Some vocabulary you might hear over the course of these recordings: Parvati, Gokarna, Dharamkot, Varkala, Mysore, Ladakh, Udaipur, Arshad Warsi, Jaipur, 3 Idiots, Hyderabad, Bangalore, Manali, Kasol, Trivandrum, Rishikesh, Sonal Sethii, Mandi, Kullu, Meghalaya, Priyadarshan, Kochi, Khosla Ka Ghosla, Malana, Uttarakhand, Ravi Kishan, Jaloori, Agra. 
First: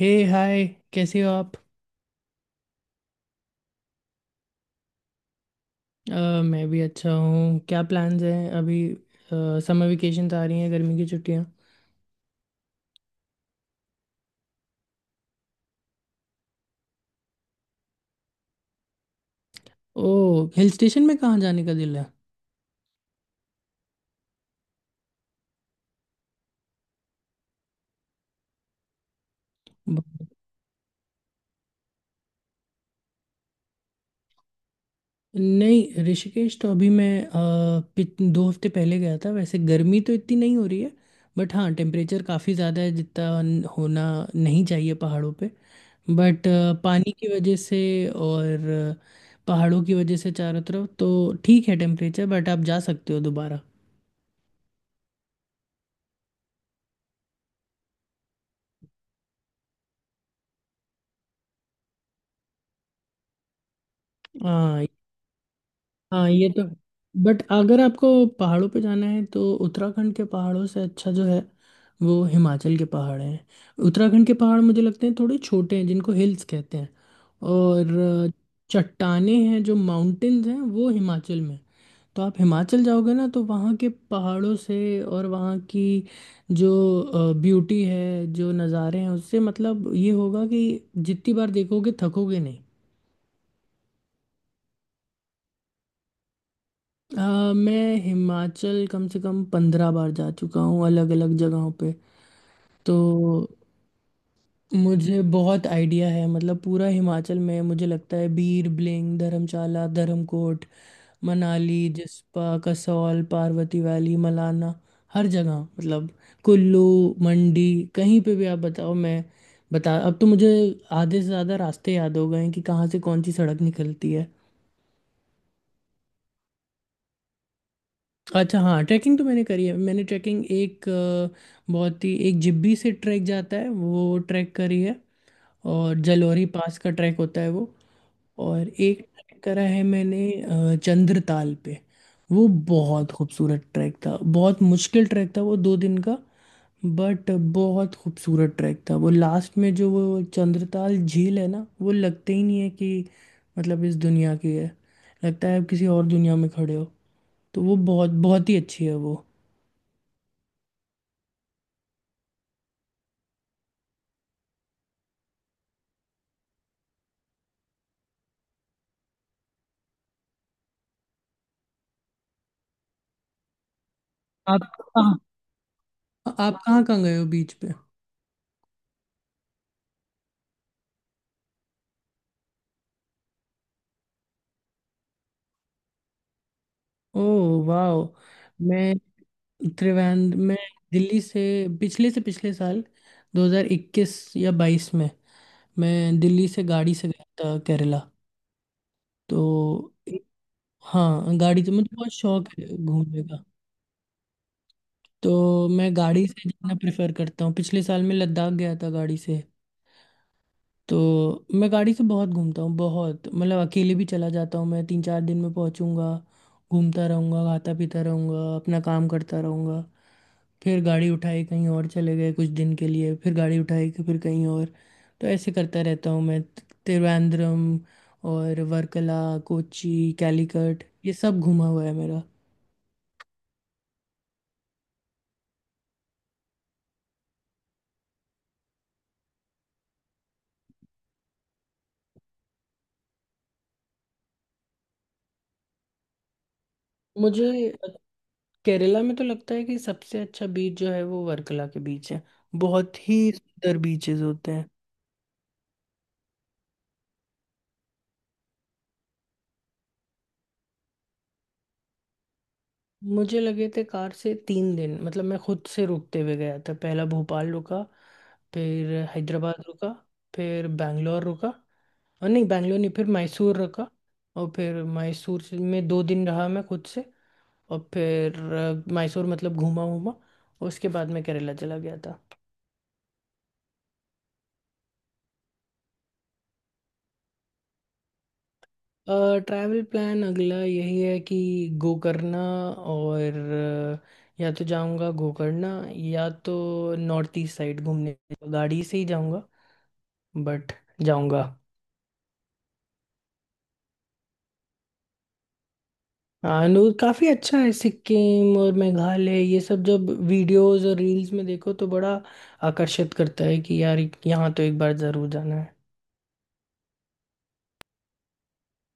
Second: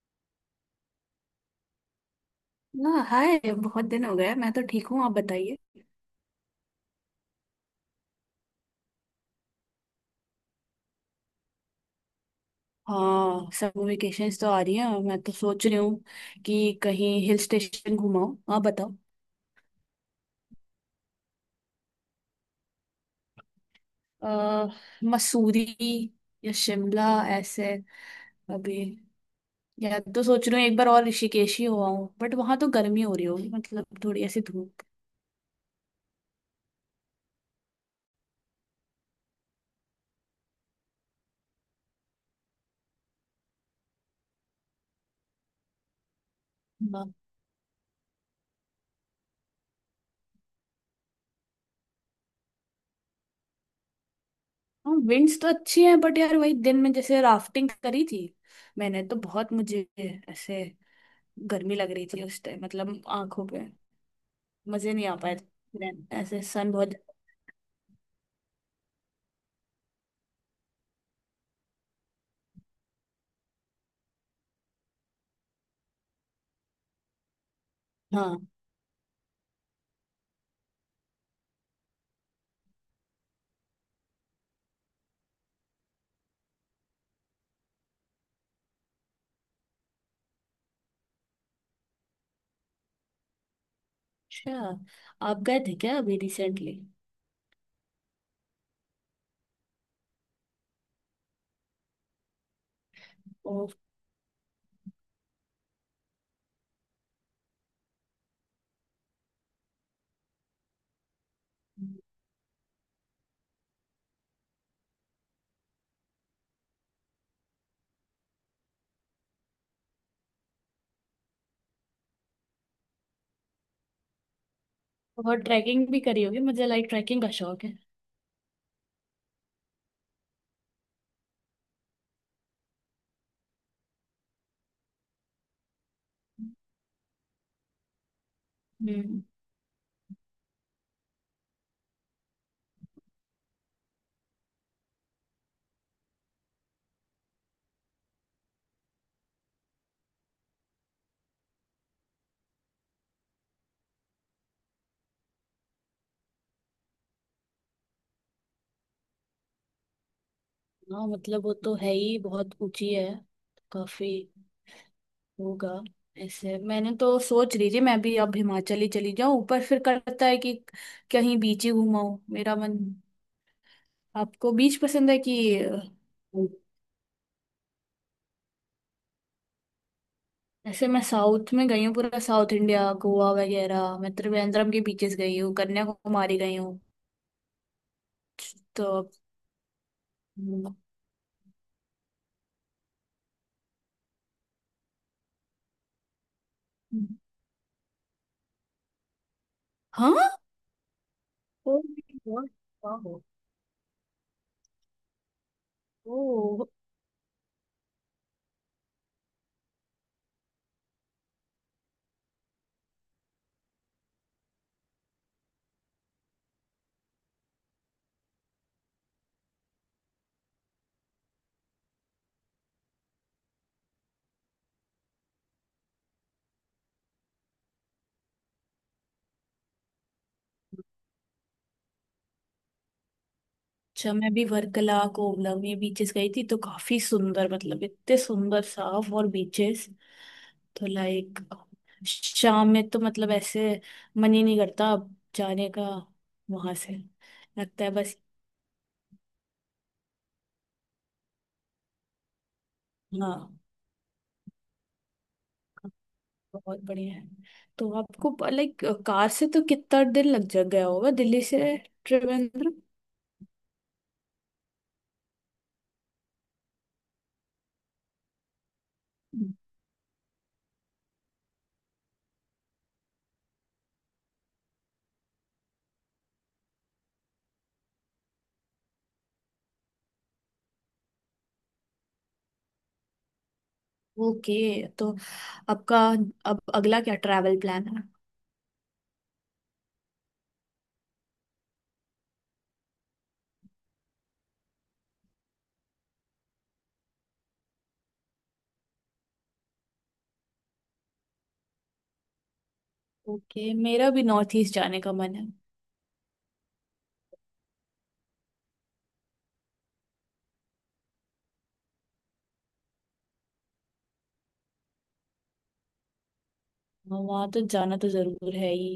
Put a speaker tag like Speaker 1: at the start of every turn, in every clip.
Speaker 1: हे hi. कैसे हो आप?
Speaker 2: हाँ हाय, बहुत दिन हो गए। मैं तो ठीक हूँ, आप बताइए।
Speaker 1: मैं भी अच्छा हूँ। क्या प्लान्स हैं अभी? समर वेकेशन आ रही हैं, गर्मी की छुट्टियाँ।
Speaker 2: हाँ, समर वेकेशंस तो आ रही हैं और मैं तो सोच रही हूँ कि कहीं हिल स्टेशन घुमाऊँ। आप बताओ।
Speaker 1: ओह, हिल स्टेशन में कहाँ जाने का दिल है?
Speaker 2: अ, मसूरी या शिमला ऐसे। अभी या
Speaker 1: ब-
Speaker 2: तो सोच रही हूँ एक बार और, ऋषिकेश ही हुआ हूँ। बट वहां तो गर्मी हो रही होगी, मतलब थोड़ी ऐसी धूप।
Speaker 1: नहीं, ऋषिकेश तो अभी मैं 2 हफ्ते पहले गया था। वैसे गर्मी तो इतनी नहीं हो रही है। बट हाँ, टेम्परेचर काफ़ी ज़्यादा है जितना होना नहीं चाहिए पहाड़ों पे। बट पानी
Speaker 2: हाँ।
Speaker 1: की वजह से और पहाड़ों की वजह से चारों तरफ तो ठीक है टेम्परेचर। बट आप जा सकते हो दोबारा।
Speaker 2: हाँ, विंड्स तो अच्छी हैं बट यार वही दिन में जैसे राफ्टिंग करी थी, मैंने तो बहुत, मुझे ऐसे गर्मी लग रही थी उस टाइम। मतलब आंखों पे
Speaker 1: हाँ।
Speaker 2: मुझे नहीं आ पाया। Then
Speaker 1: हाँ,
Speaker 2: ऐसे
Speaker 1: ये तो।
Speaker 2: सन बहुत।
Speaker 1: बट अगर आपको पहाड़ों पे जाना है तो उत्तराखंड के पहाड़ों से अच्छा जो है वो हिमाचल के पहाड़ हैं। उत्तराखंड के पहाड़ मुझे लगते हैं थोड़े छोटे हैं, जिनको हिल्स कहते हैं। और अ,
Speaker 2: हाँ।
Speaker 1: चट्टानें हैं जो माउंटेन्स हैं वो हिमाचल में हैं। तो आप हिमाचल जाओगे ना तो वहाँ के पहाड़ों से और वहाँ की जो ब्यूटी है, जो नज़ारे हैं, उससे मतलब ये होगा कि जितनी बार देखोगे थकोगे।
Speaker 2: अच्छा, आप गए थे क्या अभी रिसेंटली?
Speaker 1: मैं हिमाचल कम से कम 15 बार जा चुका हूँ अलग अलग जगहों पे। तो
Speaker 2: ओ।
Speaker 1: मुझे बहुत आइडिया है मतलब पूरा हिमाचल में। मुझे लगता है बीर बिलिंग, धर्मशाला, धर्मकोट, मनाली, जिस्पा, कसौल, पार्वती वैली, मलाना, हर जगह मतलब। कुल्लू, मंडी, कहीं पे भी आप बताओ। मैं बता, अब तो मुझे आधे से ज़्यादा रास्ते याद हो गए हैं कि कहाँ से कौन सी सड़क निकलती है।
Speaker 2: बहुत ट्रैकिंग भी करी होगी। मुझे लाइक ट्रैकिंग का शौक है।
Speaker 1: अच्छा हाँ, ट्रैकिंग तो मैंने करी है। मैंने ट्रैकिंग एक बहुत ही एक, जिब्बी से ट्रैक जाता है वो ट्रैक करी है। और जलोरी पास का ट्रैक होता है वो। और एक
Speaker 2: हम्म।
Speaker 1: ट्रैक करा है मैंने चंद्रताल पे। वो बहुत खूबसूरत ट्रैक था, बहुत मुश्किल ट्रैक था वो, 2 दिन का। बट बहुत खूबसूरत ट्रैक था वो। लास्ट में जो वो चंद्रताल झील है ना, वो लगते ही नहीं है कि मतलब इस दुनिया की है। लगता है आप किसी और दुनिया में खड़े हो। तो वो बहुत बहुत ही अच्छी है वो।
Speaker 2: हाँ, मतलब वो तो है ही। बहुत ऊंची है काफी होगा। ऐसे मैंने तो सोच रही थी मैं भी अब हिमाचल ही चली जाऊं, पर फिर करता है कि कहीं बीच ही घुमाऊं मेरा मन। आपको बीच पसंद है कि
Speaker 1: आप कहाँ कहाँ गए हो बीच पे?
Speaker 2: ऐसे? मैं साउथ में गई हूँ, पूरा साउथ इंडिया, गोवा वगैरह। मैं त्रिवेंद्रम के बीचेस गई हूँ, कन्याकुमारी गई हूँ
Speaker 1: ओह वाह।
Speaker 2: तो।
Speaker 1: मैं त्रिवेंद्र, मैं दिल्ली से, पिछले से पिछले साल 2021 या 22 में, मैं दिल्ली से गाड़ी से गया था केरला। तो
Speaker 2: हाँ।
Speaker 1: हाँ, गाड़ी तो
Speaker 2: ओ
Speaker 1: मुझे बहुत
Speaker 2: माय
Speaker 1: शौक
Speaker 2: गॉड।
Speaker 1: है
Speaker 2: वाओ।
Speaker 1: घूमने। तो मैं गाड़ी से
Speaker 2: ओ।
Speaker 1: जाना प्रेफर करता हूँ। पिछले साल मैं लद्दाख गया था गाड़ी से। तो मैं गाड़ी से बहुत घूमता हूँ, बहुत, मतलब अकेले भी चला जाता हूँ। मैं 3 4 दिन में पहुँचूंगा, घूमता रहूँगा, खाता पीता रहूँगा, अपना काम करता रहूँगा, फिर गाड़ी उठाई कहीं और चले गए कुछ दिन के लिए, फिर गाड़ी उठाई कि फिर कहीं और। तो ऐसे करता रहता हूँ मैं। त्रिवेंद्रम और वर्कला, कोची, कैलीकट ये सब घूमा हुआ है मेरा।
Speaker 2: अच्छा, मैं भी वर्कला, कोवलम ये बीचेस गई थी तो काफी सुंदर, मतलब इतने सुंदर साफ और बीचेस तो, लाइक शाम में तो मतलब ऐसे मन ही नहीं करता अब जाने का वहां से।
Speaker 1: मुझे
Speaker 2: लगता है बस।
Speaker 1: केरला में तो लगता है कि सबसे अच्छा बीच जो है वो वर्कला के बीच है। बहुत ही
Speaker 2: हाँ,
Speaker 1: सुंदर बीचेस होते हैं।
Speaker 2: बहुत बढ़िया है। तो आपको लाइक कार से तो कितना दिन लग जा गया होगा दिल्ली से त्रिवेंद्र?
Speaker 1: मुझे लगे थे कार से 3 दिन। मतलब मैं खुद से रुकते हुए गया था। पहला भोपाल रुका, फिर हैदराबाद रुका, फिर बैंगलोर रुका और नहीं, बैंगलोर नहीं, फिर मैसूर रुका। और फिर मैसूर से- में 2 दिन रहा मैं खुद से। और फिर मैसूर मतलब घूमा घूमा। उसके बाद मैं केरला चला गया था।
Speaker 2: ओके, तो आपका अब अगला क्या ट्रैवल प्लान है?
Speaker 1: ट्रैवल प्लान अगला यही है कि गोकर्णा और या तो जाऊंगा गोकर्णा या तो नॉर्थ ईस्ट साइड घूमने। गाड़ी से ही जाऊंगा बट जाऊंगा।
Speaker 2: ओके, मेरा भी नॉर्थ ईस्ट जाने का मन है।
Speaker 1: अनुर काफ़ी अच्छा है सिक्किम और मेघालय। ये सब जब वीडियोस और रील्स में देखो तो बड़ा आकर्षित करता है कि यार यहाँ तो एक बार ज़रूर जाना है।
Speaker 2: वहां तो जाना तो जरूर है ही।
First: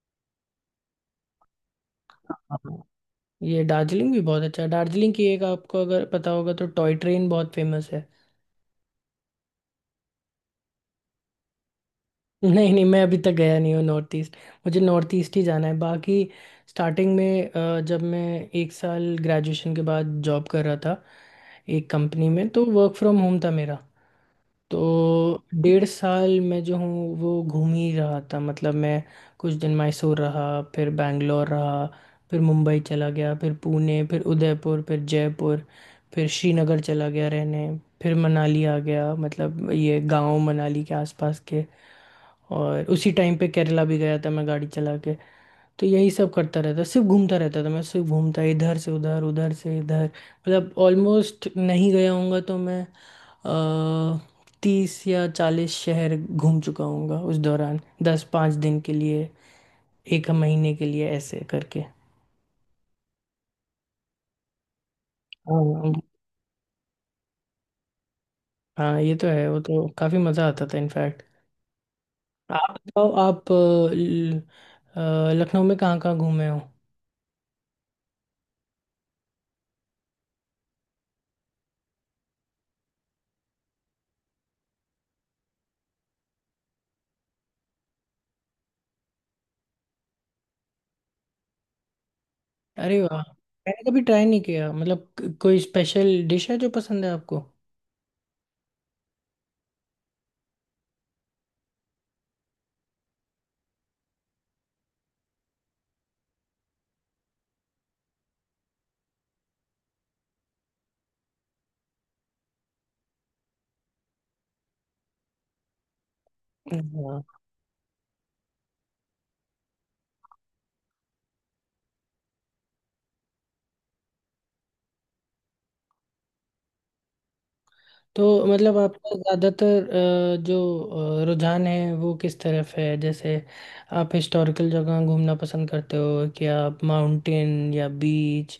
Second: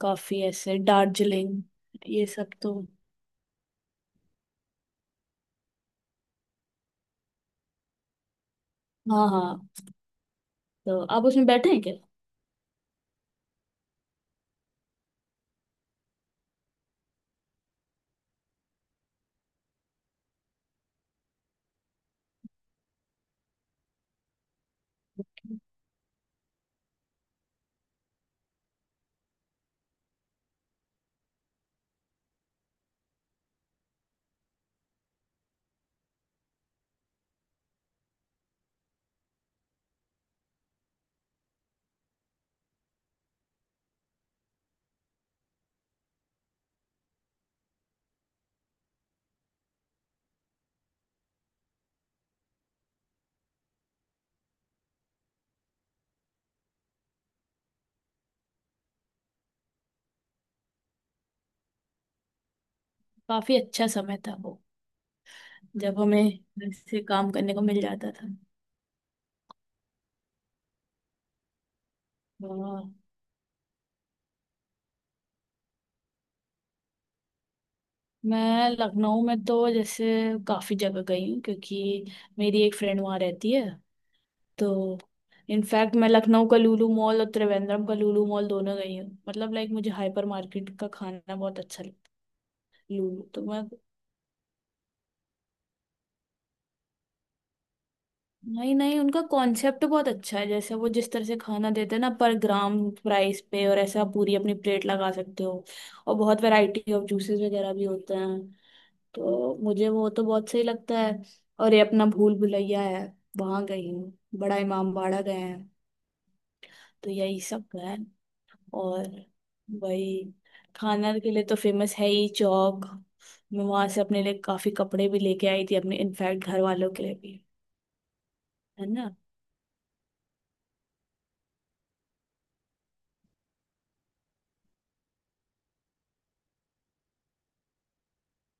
Speaker 2: काफी ऐसे दार्जिलिंग ये सब
Speaker 1: हाँ,
Speaker 2: तो।
Speaker 1: ये दार्जिलिंग भी बहुत अच्छा है। दार्जिलिंग की एक, आपको अगर पता होगा तो, टॉय ट्रेन बहुत फेमस है।
Speaker 2: हाँ हाँ, तो आप उसमें बैठे हैं क्या?
Speaker 1: नहीं नहीं, मैं अभी तक गया नहीं हूँ नॉर्थ ईस्ट। मुझे नॉर्थ ईस्ट ही जाना है बाकी। स्टार्टिंग में जब मैं एक साल ग्रेजुएशन के बाद जॉब कर रहा था एक कंपनी में, तो वर्क फ्रॉम होम था मेरा। तो
Speaker 2: Okay.
Speaker 1: 1.5 साल मैं जो हूँ वो घूम ही रहा था। मतलब मैं कुछ दिन मैसूर रहा, फिर बैंगलोर रहा, फिर मुंबई चला गया, फिर पुणे, फिर उदयपुर, फिर जयपुर, फिर श्रीनगर चला गया रहने, फिर मनाली आ गया, मतलब ये गांव मनाली के आसपास के। और उसी टाइम पे केरला भी गया था मैं गाड़ी चला के। तो यही सब करता रहता, सिर्फ घूमता रहता था मैं, सिर्फ घूमता इधर से उधर, उधर से इधर। मतलब ऑलमोस्ट नहीं गया होऊंगा तो मैं 30 या 40 शहर घूम चुका हूँगा उस दौरान, 10 5 दिन के लिए, एक महीने के लिए, ऐसे करके।
Speaker 2: काफी अच्छा समय था वो
Speaker 1: हाँ,
Speaker 2: जब हमें ऐसे काम करने को मिल जाता था।
Speaker 1: हाँ ये तो है, वो तो काफी मजा आता था इनफैक्ट। आप
Speaker 2: वाह,
Speaker 1: बताओ आप ल- लखनऊ में कहाँ कहाँ घूमे हो?
Speaker 2: मैं लखनऊ में तो जैसे काफ़ी जगह गई हूँ क्योंकि मेरी एक फ्रेंड वहाँ रहती है तो। इनफैक्ट मैं लखनऊ का लुलु मॉल और त्रिवेंद्रम का लुलु मॉल दोनों गई हूँ। मतलब लाइक मुझे हाइपर मार्केट का खाना बहुत अच्छा लगता है।
Speaker 1: अरे वाह,
Speaker 2: लुलु तो मैं,
Speaker 1: मैंने कभी ट्राई नहीं किया। मतलब कोई स्पेशल डिश है जो पसंद है आपको?
Speaker 2: नहीं नहीं, उनका कॉन्सेप्ट बहुत अच्छा है। जैसे वो जिस तरह से खाना देते हैं ना, पर ग्राम प्राइस पे, और ऐसे आप पूरी अपनी प्लेट लगा सकते हो। और बहुत वैरायटी ऑफ जूसेस वगैरह भी होते हैं, तो मुझे वो तो बहुत सही लगता है। और ये अपना भूल भुलैया है, वहां गई हूँ। बड़ा इमामबाड़ा गए हैं। तो
Speaker 1: हाँ।
Speaker 2: यही सब है। और वही खाना के लिए तो फेमस है ही, चौक। मैं वहां से अपने लिए काफी कपड़े भी लेके आई थी अपने, इनफैक्ट घर वालों के लिए भी
Speaker 1: तो मतलब
Speaker 2: है।
Speaker 1: आपका ज़्यादातर जो रुझान है वो किस तरफ है? जैसे आप हिस्टोरिकल जगह घूमना पसंद करते हो कि आप माउंटेन या बीच,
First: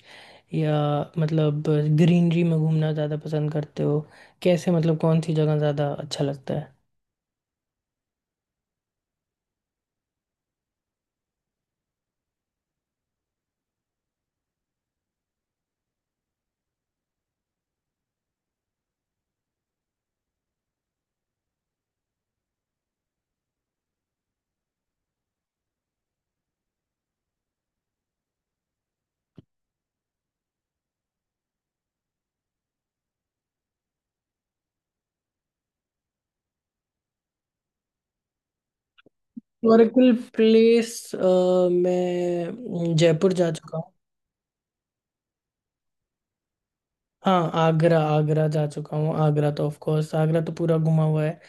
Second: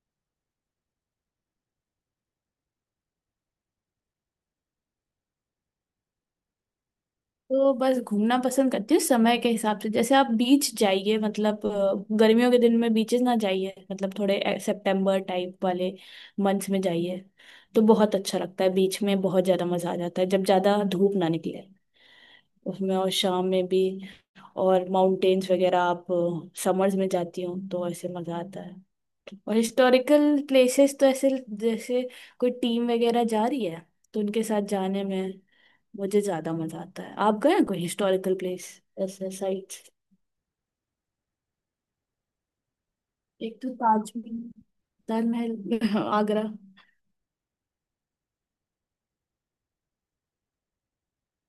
Speaker 1: या मतलब ग्रीनरी में घूमना ज़्यादा पसंद करते हो? कैसे, मतलब कौन सी जगह ज़्यादा अच्छा लगता है?
Speaker 2: तो बस घूमना पसंद करती हूँ समय के हिसाब से। जैसे आप बीच जाइए, मतलब गर्मियों के दिन में बीचेस ना जाइए, मतलब थोड़े सितंबर टाइप वाले मंथ्स में जाइए तो बहुत अच्छा लगता है। बीच में बहुत ज्यादा मजा आ जाता है जब ज्यादा धूप ना निकले उसमें, और शाम में भी। और माउंटेन्स वगैरह आप समर्स में जाती हो तो ऐसे मजा आता है। और हिस्टोरिकल प्लेसेस तो ऐसे, जैसे कोई टीम वगैरह जा रही है तो उनके साथ जाने में मुझे ज्यादा मजा आता है। आप गए हैं कोई हिस्टोरिकल प्लेस, ऐसे साइट्स?
Speaker 1: हिस्टोरिकल प्लेस मैं जयपुर जा
Speaker 2: एक तो
Speaker 1: चुका हूँ।
Speaker 2: ताजमहल, ताजमहल आगरा।
Speaker 1: हाँ आगरा, आगरा जा चुका हूँ। आगरा तो ऑफ कोर्स, आगरा तो पूरा घुमा हुआ है।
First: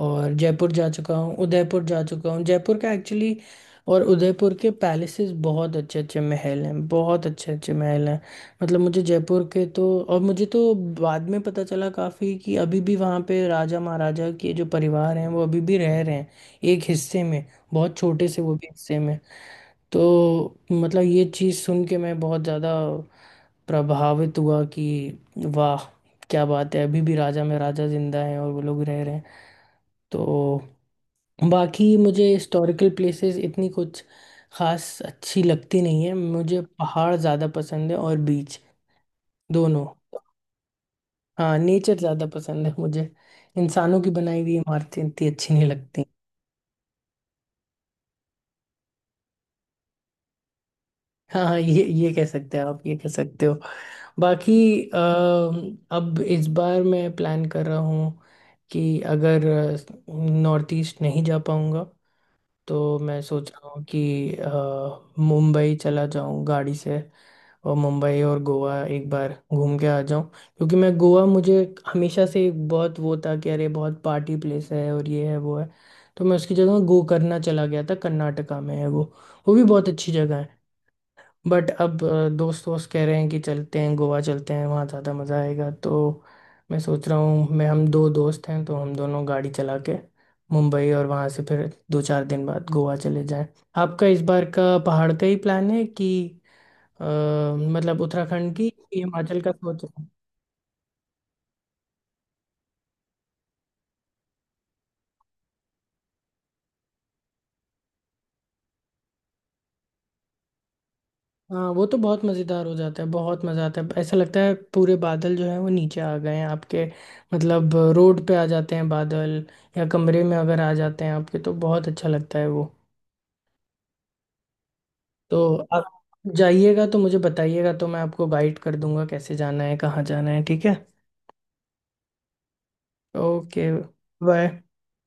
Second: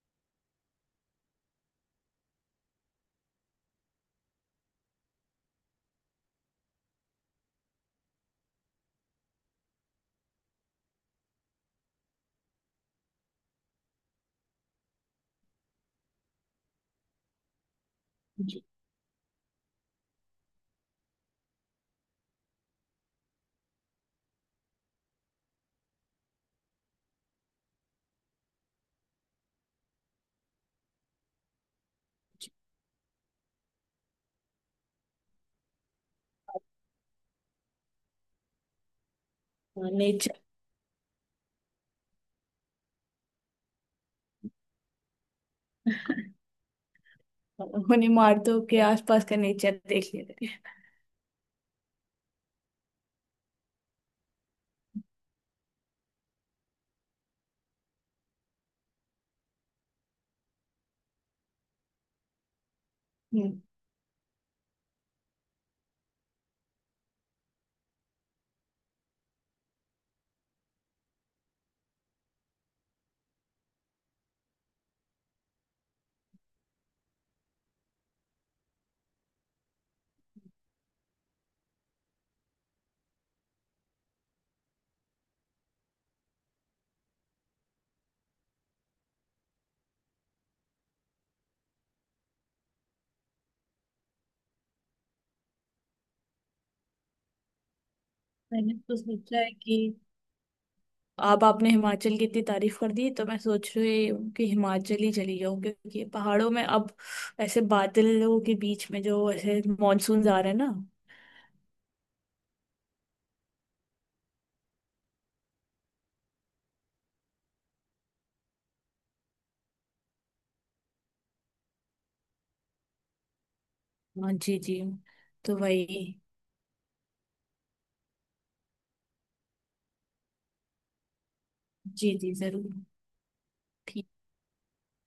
Speaker 1: और जयपुर जा चुका हूँ, उदयपुर जा चुका हूँ। जयपुर का एक्चुअली और उदयपुर के पैलेसेस, बहुत अच्छे अच्छे महल हैं, बहुत अच्छे अच्छे महल हैं। मतलब मुझे जयपुर के तो, और मुझे तो बाद में पता चला काफ़ी कि अभी भी वहाँ पे राजा महाराजा के जो परिवार हैं वो अभी भी रह रहे हैं एक हिस्से में, बहुत छोटे से वो
Speaker 2: जी
Speaker 1: भी हिस्से में। तो मतलब ये चीज़ सुन के मैं बहुत ज़्यादा प्रभावित हुआ कि वाह, क्या बात है, अभी भी राजा में राजा जिंदा हैं और वो लोग रह रहे हैं। तो बाकी मुझे
Speaker 2: जी।
Speaker 1: हिस्टोरिकल प्लेसेस इतनी कुछ खास अच्छी लगती नहीं है। मुझे पहाड़ ज़्यादा पसंद है और बीच, दोनों।
Speaker 2: नेचर।
Speaker 1: हाँ, नेचर ज़्यादा पसंद है मुझे। इंसानों की बनाई हुई इमारतें इतनी अच्छी नहीं लगती।
Speaker 2: उन्हें मारतो के आसपास का नेचर देख लेते हैं।
Speaker 1: हाँ हाँ, ये कह सकते हैं आप, ये कह सकते हो। बाकी अ, अब इस बार मैं प्लान कर रहा हूँ कि अगर नॉर्थ ईस्ट नहीं जा पाऊँगा तो मैं
Speaker 2: हम्म।
Speaker 1: सोच रहा हूँ कि मुंबई चला जाऊँ गाड़ी से। और मुंबई और गोवा एक बार घूम के आ जाऊं, क्योंकि मैं गोवा मुझे हमेशा से एक बहुत वो था कि अरे बहुत पार्टी प्लेस है और ये है वो है। तो मैं उसकी जगह गो करना चला गया था, कर्नाटका में है वो। वो भी बहुत अच्छी जगह है। बट अब दोस्त वोस्त कह रहे हैं कि चलते हैं गोवा, चलते हैं वहाँ ज़्यादा मज़ा आएगा। तो मैं सोच रहा हूँ मैं, हम 2 दोस्त हैं तो हम दोनों गाड़ी चला के मुंबई और वहाँ से फिर 2 4 दिन बाद गोवा चले जाएं। आपका इस बार का पहाड़ का ही प्लान है कि अ, मतलब उत्तराखंड की
Speaker 2: मैंने तो
Speaker 1: कि
Speaker 2: सोचा
Speaker 1: हिमाचल
Speaker 2: है
Speaker 1: का
Speaker 2: कि
Speaker 1: सोच रहा हूँ।
Speaker 2: अब आपने हिमाचल की इतनी तारीफ कर दी तो मैं सोच रही हूँ कि हिमाचल ही चली जाऊँ, क्योंकि ये पहाड़ों में अब ऐसे बादलों के बीच में जो ऐसे मानसून आ रहे हैं ना।
Speaker 1: हाँ, वो तो बहुत मज़ेदार हो जाता है, बहुत मज़ा आता है। ऐसा लगता है पूरे बादल जो है वो नीचे आ गए हैं आपके, मतलब रोड पे आ जाते हैं बादल। या कमरे में अगर आ जाते हैं आपके तो बहुत अच्छा लगता है वो।
Speaker 2: हाँ जी जी।
Speaker 1: तो
Speaker 2: तो
Speaker 1: आप
Speaker 2: वही।
Speaker 1: जाइएगा तो मुझे बताइएगा, तो मैं आपको गाइड कर दूंगा कैसे जाना है, कहाँ जाना है। ठीक है।
Speaker 2: जी जी जरूर।
Speaker 1: ओके,
Speaker 2: ठीक
Speaker 1: बाय।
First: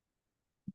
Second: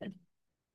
Speaker 2: है।